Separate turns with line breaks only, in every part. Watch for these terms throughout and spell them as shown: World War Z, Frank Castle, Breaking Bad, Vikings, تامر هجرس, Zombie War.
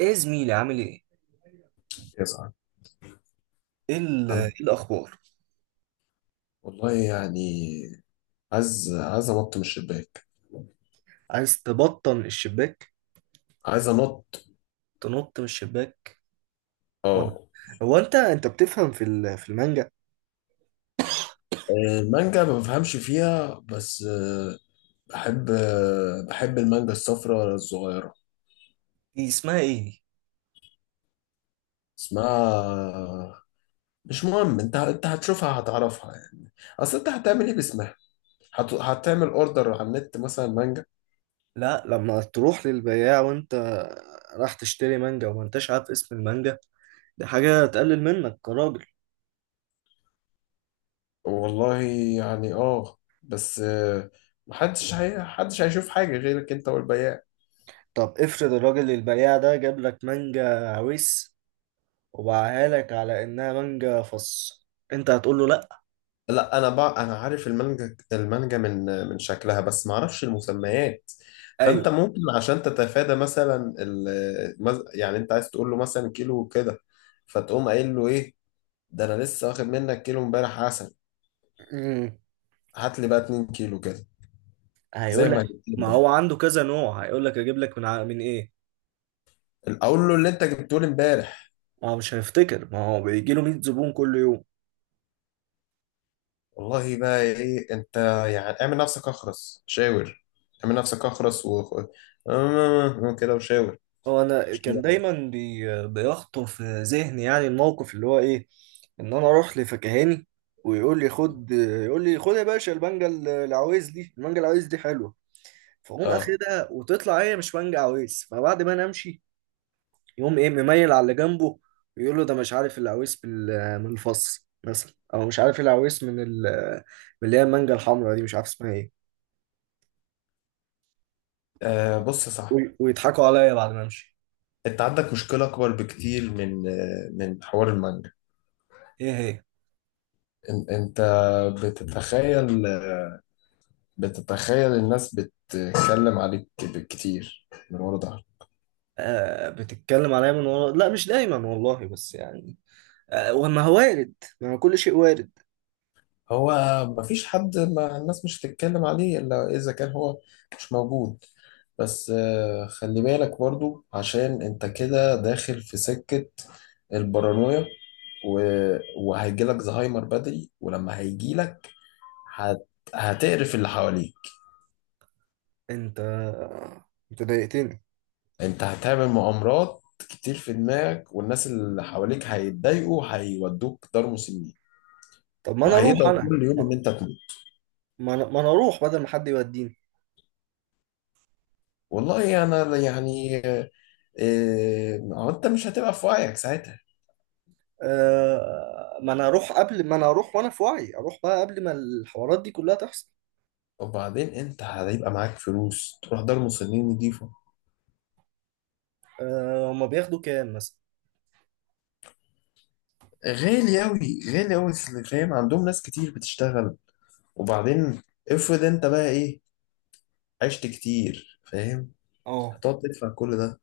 ايه يا زميلي، عامل ايه؟
يسعد.
ايه ال-
أنا،
إيه الاخبار؟
والله يعني عايز أنط من الشباك.
عايز تبطن الشباك؟
عايز أنط.
تنط من الشباك؟ ولا؟
أه.
هو انت بتفهم في المانجا؟
آه، المانجا ما بفهمش فيها، بس بحب المانجا الصفراء الصغيرة.
دي اسمها ايه دي؟
اسمها مش مهم. أنت هتشوفها، هتعرفها يعني. أصل أنت هتعمل إيه باسمها؟ هتعمل أوردر على النت مثلا مانجا.
لا، لما تروح للبياع وانت راح تشتري مانجا وما انتش عارف اسم المانجا، دي حاجة تقلل منك كراجل.
والله يعني أه، بس محدش هيشوف حاجة غيرك أنت والبياع.
طب افرض الراجل البياع ده جاب لك مانجا عويس وباعها لك على انها مانجا فص، انت هتقول له لا؟
لا، انا بقى انا عارف المانجا، المانجا من شكلها، بس ما اعرفش المسميات.
ايوه.
فانت ممكن عشان تتفادى مثلا يعني انت عايز تقول له مثلا كيلو كده، فتقوم قايل له ايه، ده انا لسه واخد منك كيلو امبارح عسل،
امم.
هات لي بقى 2 كيلو كده زي
هيقول
ما
لك.
جبت لي
ما هو
امبارح.
عنده كذا نوع، هيقول لك اجيب لك من ايه.
اقول له اللي انت جبته لي امبارح.
ما هو مش هيفتكر، ما هو بيجي له 100 زبون كل يوم.
والله بقى ايه انت، يعني اعمل نفسك اخرس شاور. اعمل نفسك اخرس و كده وشاور.
هو انا كان دايما بيخطر في ذهني، يعني الموقف اللي هو ايه، ان انا اروح لفكهاني ويقول لي خد، يقول لي خد يا باشا، المانجا العويز دي، المانجا العويز دي حلوه، فاقوم
اه.
اخدها وتطلع هي مش مانجا عويز، فبعد ما انا امشي يقوم ايه مميل على اللي جنبه، ويقول له ده مش عارف العويس من الفص مثلا، او مش عارف العويس من اللي هي المانجا الحمراء دي، مش عارف اسمها ايه،
بص يا صاحبي،
ويضحكوا عليا بعد ما امشي.
انت عندك مشكلة اكبر بكتير من من حوار المانجا.
ايه هي؟
انت بتتخيل بتتخيل الناس بتتكلم عليك كتير من ورا ظهرك.
آه، بتتكلم عليا من ورا. لا، مش دايما والله، بس يعني آه، وما هو وارد، ما هو كل شيء وارد.
هو مفيش حد ما الناس مش هتتكلم عليه الا اذا كان هو مش موجود. بس خلي بالك برضو، عشان انت كده داخل في سكة البارانويا و- وهيجيلك زهايمر بدري. ولما هيجيلك هت... هتقرف اللي حواليك.
انت انت ضايقتني.
انت هتعمل مغامرات كتير في دماغك، والناس اللي حواليك هيتضايقوا، هيودوك دار مسنين،
طب ما انا اروح، والله
وهيدعوا
انا،
كل يوم ان انت تموت.
ما أنا اروح بدل ما حد يوديني.
والله انا يعني إيه، ما هو انت مش هتبقى في وعيك ساعتها.
آه، ما انا اروح قبل ما انا اروح وانا في وعي، اروح بقى قبل ما الحوارات دي كلها تحصل.
وبعدين انت هيبقى معاك فلوس تروح دار مسنين نضيفه؟
آه، هما بياخدوا كام مثلا؟
غالي اوي، غالي اوي اللي فاهم، عندهم ناس كتير بتشتغل. وبعدين افرض انت بقى ايه، عشت كتير، فاهم،
اه.
هتقعد تدفع كل ده.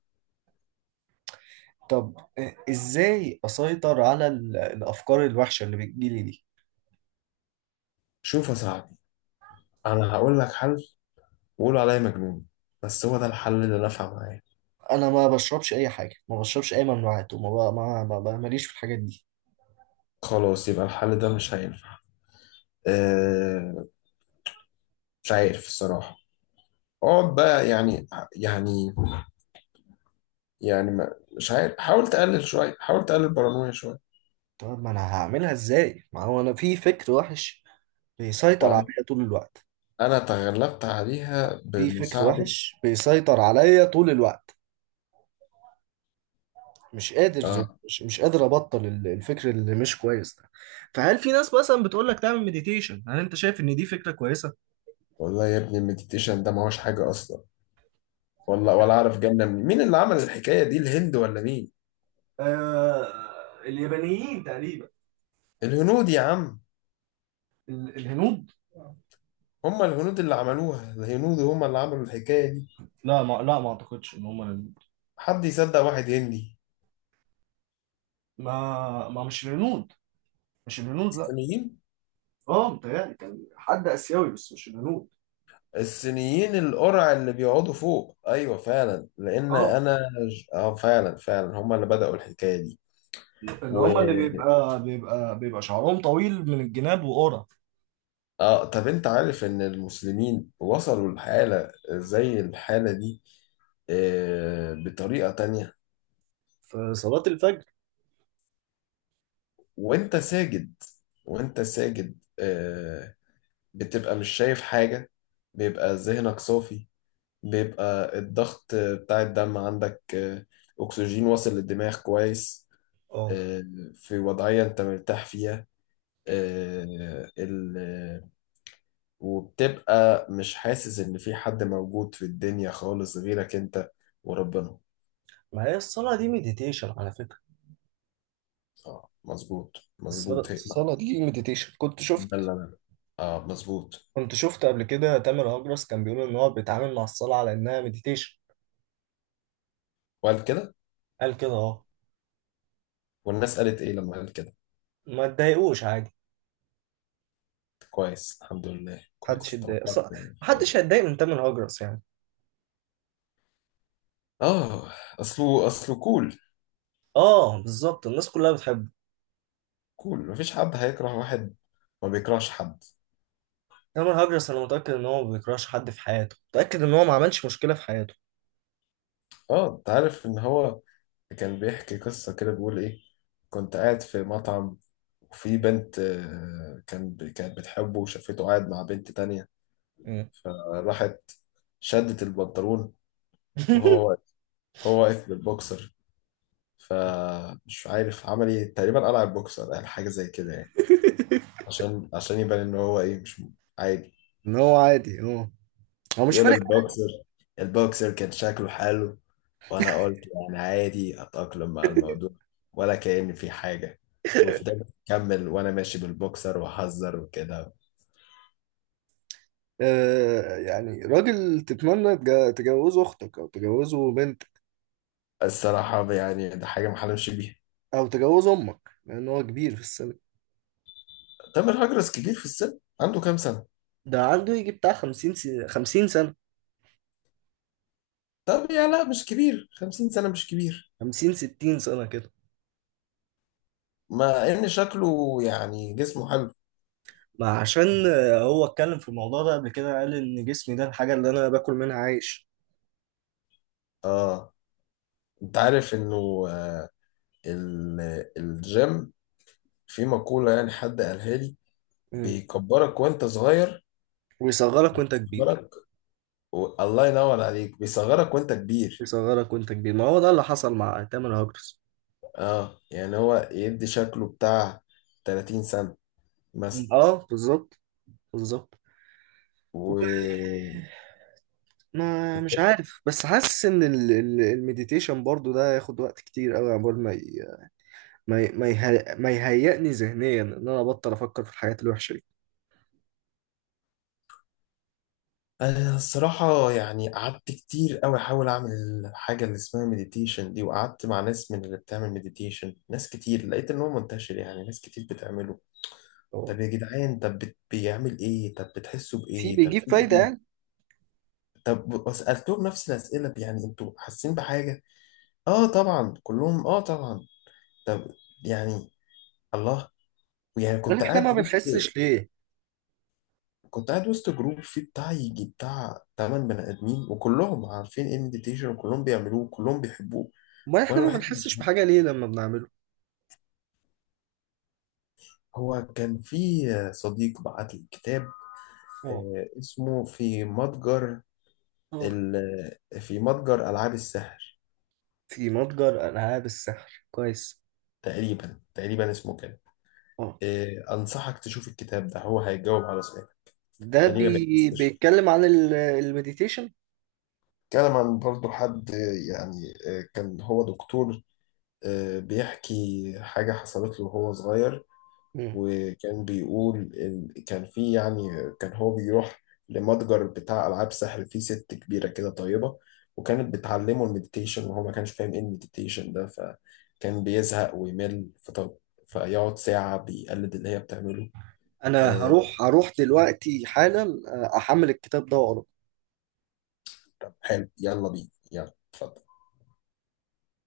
طب ازاي اسيطر على الافكار الوحشه اللي بتجيلي دي؟
شوف يا صاحبي، انا هقول لك حل وقولوا عليا مجنون، بس هو ده الحل اللي نفع معايا.
انا ما بشربش اي حاجه، ما بشربش اي ممنوعات، وما ب- ما ما- ما- ماليش في الحاجات دي.
خلاص، يبقى الحل ده مش هينفع. أه، مش عارف الصراحة. اقعد بقى يعني، يعني يعني ما، مش عارف. حاول تقلل شوية، حاول تقلل البارانويا شوية.
طب ما انا هعملها ازاي، ما هو انا في فكر وحش بيسيطر
وأنا-
عليا طول الوقت.
أنا تغلبت عليها
في فكر
بمساعدة.
وحش بيسيطر عليا طول الوقت،
آه.
مش قادر ابطل الفكر اللي مش كويس ده. فهل في ناس مثلا بتقول لك تعمل مديتيشن؟ هل انت شايف ان دي فكرة كويسة؟
والله يا ابني المديتيشن ده ما هوش حاجة أصلا. ولا أعرف، جنة منين؟ مين اللي عمل الحكاية دي، الهند ولا مين؟
آه. اليابانيين تقريبا.
الهنود يا عم.
الهنود.
هم الهنود اللي عملوها، الهنود هم اللي عملوا الحكاية دي.
لا، ما اعتقدش ان هم الهنود.
حد يصدق واحد هندي؟
ما ما مش الهنود. مش الهنود لا.
الصينيين.
اه، متهيألي كان حد اسيوي، بس مش الهنود.
الصينيين القرع اللي بيقعدوا فوق، ايوه فعلا، لان
اه،
انا اه، فعلا فعلا هم اللي بدأوا الحكايه دي.
اللي
و
هم اللي بيبقى شعرهم طويل من الجناب وقرع.
اه، طب انت عارف ان المسلمين وصلوا لحاله زي الحاله دي؟ آه بطريقه تانية.
في صلاة الفجر.
وانت ساجد، وانت ساجد آه، بتبقى مش شايف حاجه، بيبقى ذهنك صافي، بيبقى الضغط بتاع الدم عندك آه، اكسجين واصل للدماغ كويس،
اه.
آه، في وضعيه انت مرتاح فيها. آه، ال... وبتبقى مش حاسس ان في حد موجود في الدنيا خالص غيرك انت وربنا.
ما هي الصلاة دي مديتيشن على فكرة.
اه مظبوط،
الصلاة
مظبوط هي.
الصلاة دي مديتيشن. كنت
ده
شفت.
اللي انا، اه مظبوط.
كنت شفت قبل كده تامر هجرس كان بيقول ان هو بيتعامل مع الصلاة على انها مديتيشن.
وقال كده؟
قال كده اه.
والناس قالت ايه لما قال كده؟
ما تضايقوش، عادي.
كويس، الحمد لله،
محدش
كويس،
يتضايق
توقعت.
اصلا، محدش هيتضايق من تامر هجرس يعني.
اه، اصله كول.
اه، بالظبط، الناس كلها بتحبه.
كول، مفيش حد هيكره واحد ما بيكرهش حد.
تامر هجرس، انا متأكد ان هو ما بيكرهش حد في حياته، متأكد ان هو ما عملش مشكلة في حياته.
اه، انت عارف ان هو كان بيحكي قصة كده، بيقول ايه، كنت قاعد في مطعم، وفي بنت آه، كانت بتحبه وشافته قاعد مع بنت تانية.
مم.
فراحت شدت البنطلون وهو واقف، هو واقف بالبوكسر. فمش عارف عمل ايه، تقريبا قلع البوكسر، قال حاجة زي كده يعني، عشان يبان ان هو ايه، مش عادي.
ان هو عادي اه. هو مش
بيقول
فارق.
البوكسر، البوكسر كان شكله حلو، وانا قلت يعني عادي، اتأقلم مع الموضوع، ولا كأن في حاجة. وفضلت أكمل وأنا ماشي بالبوكسر وأهزر وكده.
يعني راجل تتمنى تجوزه اختك او تجوزه بنتك
الصراحة يعني ده حاجة ما حلمش بيها.
او تجوزه امك، لان هو كبير في السن.
تامر هجرس كبير في السن، عنده كام سنة؟
ده عنده يجي بتاع 50 سنة. 50 سنة.
طب يا لا، مش كبير، 50 سنة مش كبير.
50 60 سنة كده.
مع ان شكله يعني جسمه حلو.
ما عشان هو اتكلم في الموضوع ده قبل كده، قال ان جسمي ده الحاجة اللي انا باكل منها عايش.
اه، انت عارف انه آه، الجيم، في مقولة يعني حد قالها لي،
مم.
بيكبرك وانت صغير،
ويصغرك وانت كبير.
بيصغرك الله ينور عليك، بيصغرك وانت كبير.
يصغرك وانت كبير، ما هو ده اللي حصل مع تامر هاجرس.
اه يعني هو يدي شكله بتاع 30 سنة
مم. اه بالظبط. بالظبط.
مثلا.
ما مش عارف، بس حاسس ان المديتيشن برضو ده ياخد وقت كتير قوي، عقبال ما يهيئني ذهنيا ان انا ابطل افكر في الحاجات الوحشه دي.
أنا الصراحة يعني قعدت كتير أوي أحاول أعمل حاجة اللي اسمها مديتيشن دي، وقعدت مع ناس من اللي بتعمل مديتيشن، ناس كتير، لقيت إن هو منتشر، يعني ناس كتير بتعمله.
اه.
طب يا جدعان، طب بيعمل إيه؟ طب بتحسوا
في
بإيه؟ طب
بيجيب
في
فايده يعني؟
إيه؟ طب وسألتهم نفس الأسئلة، يعني أنتوا حاسين بحاجة؟ آه طبعا، كلهم آه طبعا. طب، يعني الله، يعني
امال احنا ما بنحسش ليه؟
كنت قاعد وسط جروب فيه بتاع يجي بتاع تمن بني آدمين، وكلهم عارفين إيه مديتيشن، وكلهم بيعملوه، وكلهم بيحبوه،
امال احنا
وانا
ما
الوحيد اللي مش
بنحسش بحاجه
عارف.
ليه لما بنعمله؟
هو كان في صديق بعت لي كتاب،
اه.
اسمه في متجر
اه،
ال... في متجر العاب السحر،
في متجر العاب السحر، كويس.
تقريبا تقريبا اسمه كده.
اه.
انصحك تشوف الكتاب ده، هو هيجاوب على سؤالك،
ده
احنا ليه ما بنكسبش.
بيتكلم عن المديتيشن.
كلام عن برضه حد، كان هو دكتور، بيحكي حاجة حصلت له وهو صغير.
مم.
وكان بيقول كان في يعني، كان هو بيروح لمتجر بتاع ألعاب سحر فيه ست كبيرة كده طيبة، وكانت بتعلمه المديتيشن، وهو ما كانش فاهم ايه المديتيشن ده، فكان بيزهق ويمل، فطب، فيقعد ساعة بيقلد اللي هي بتعمله.
انا
آه،
هروح، دلوقتي حالا، احمل الكتاب ده واقراه.
طب حلو، يلا بينا، يلا اتفضل.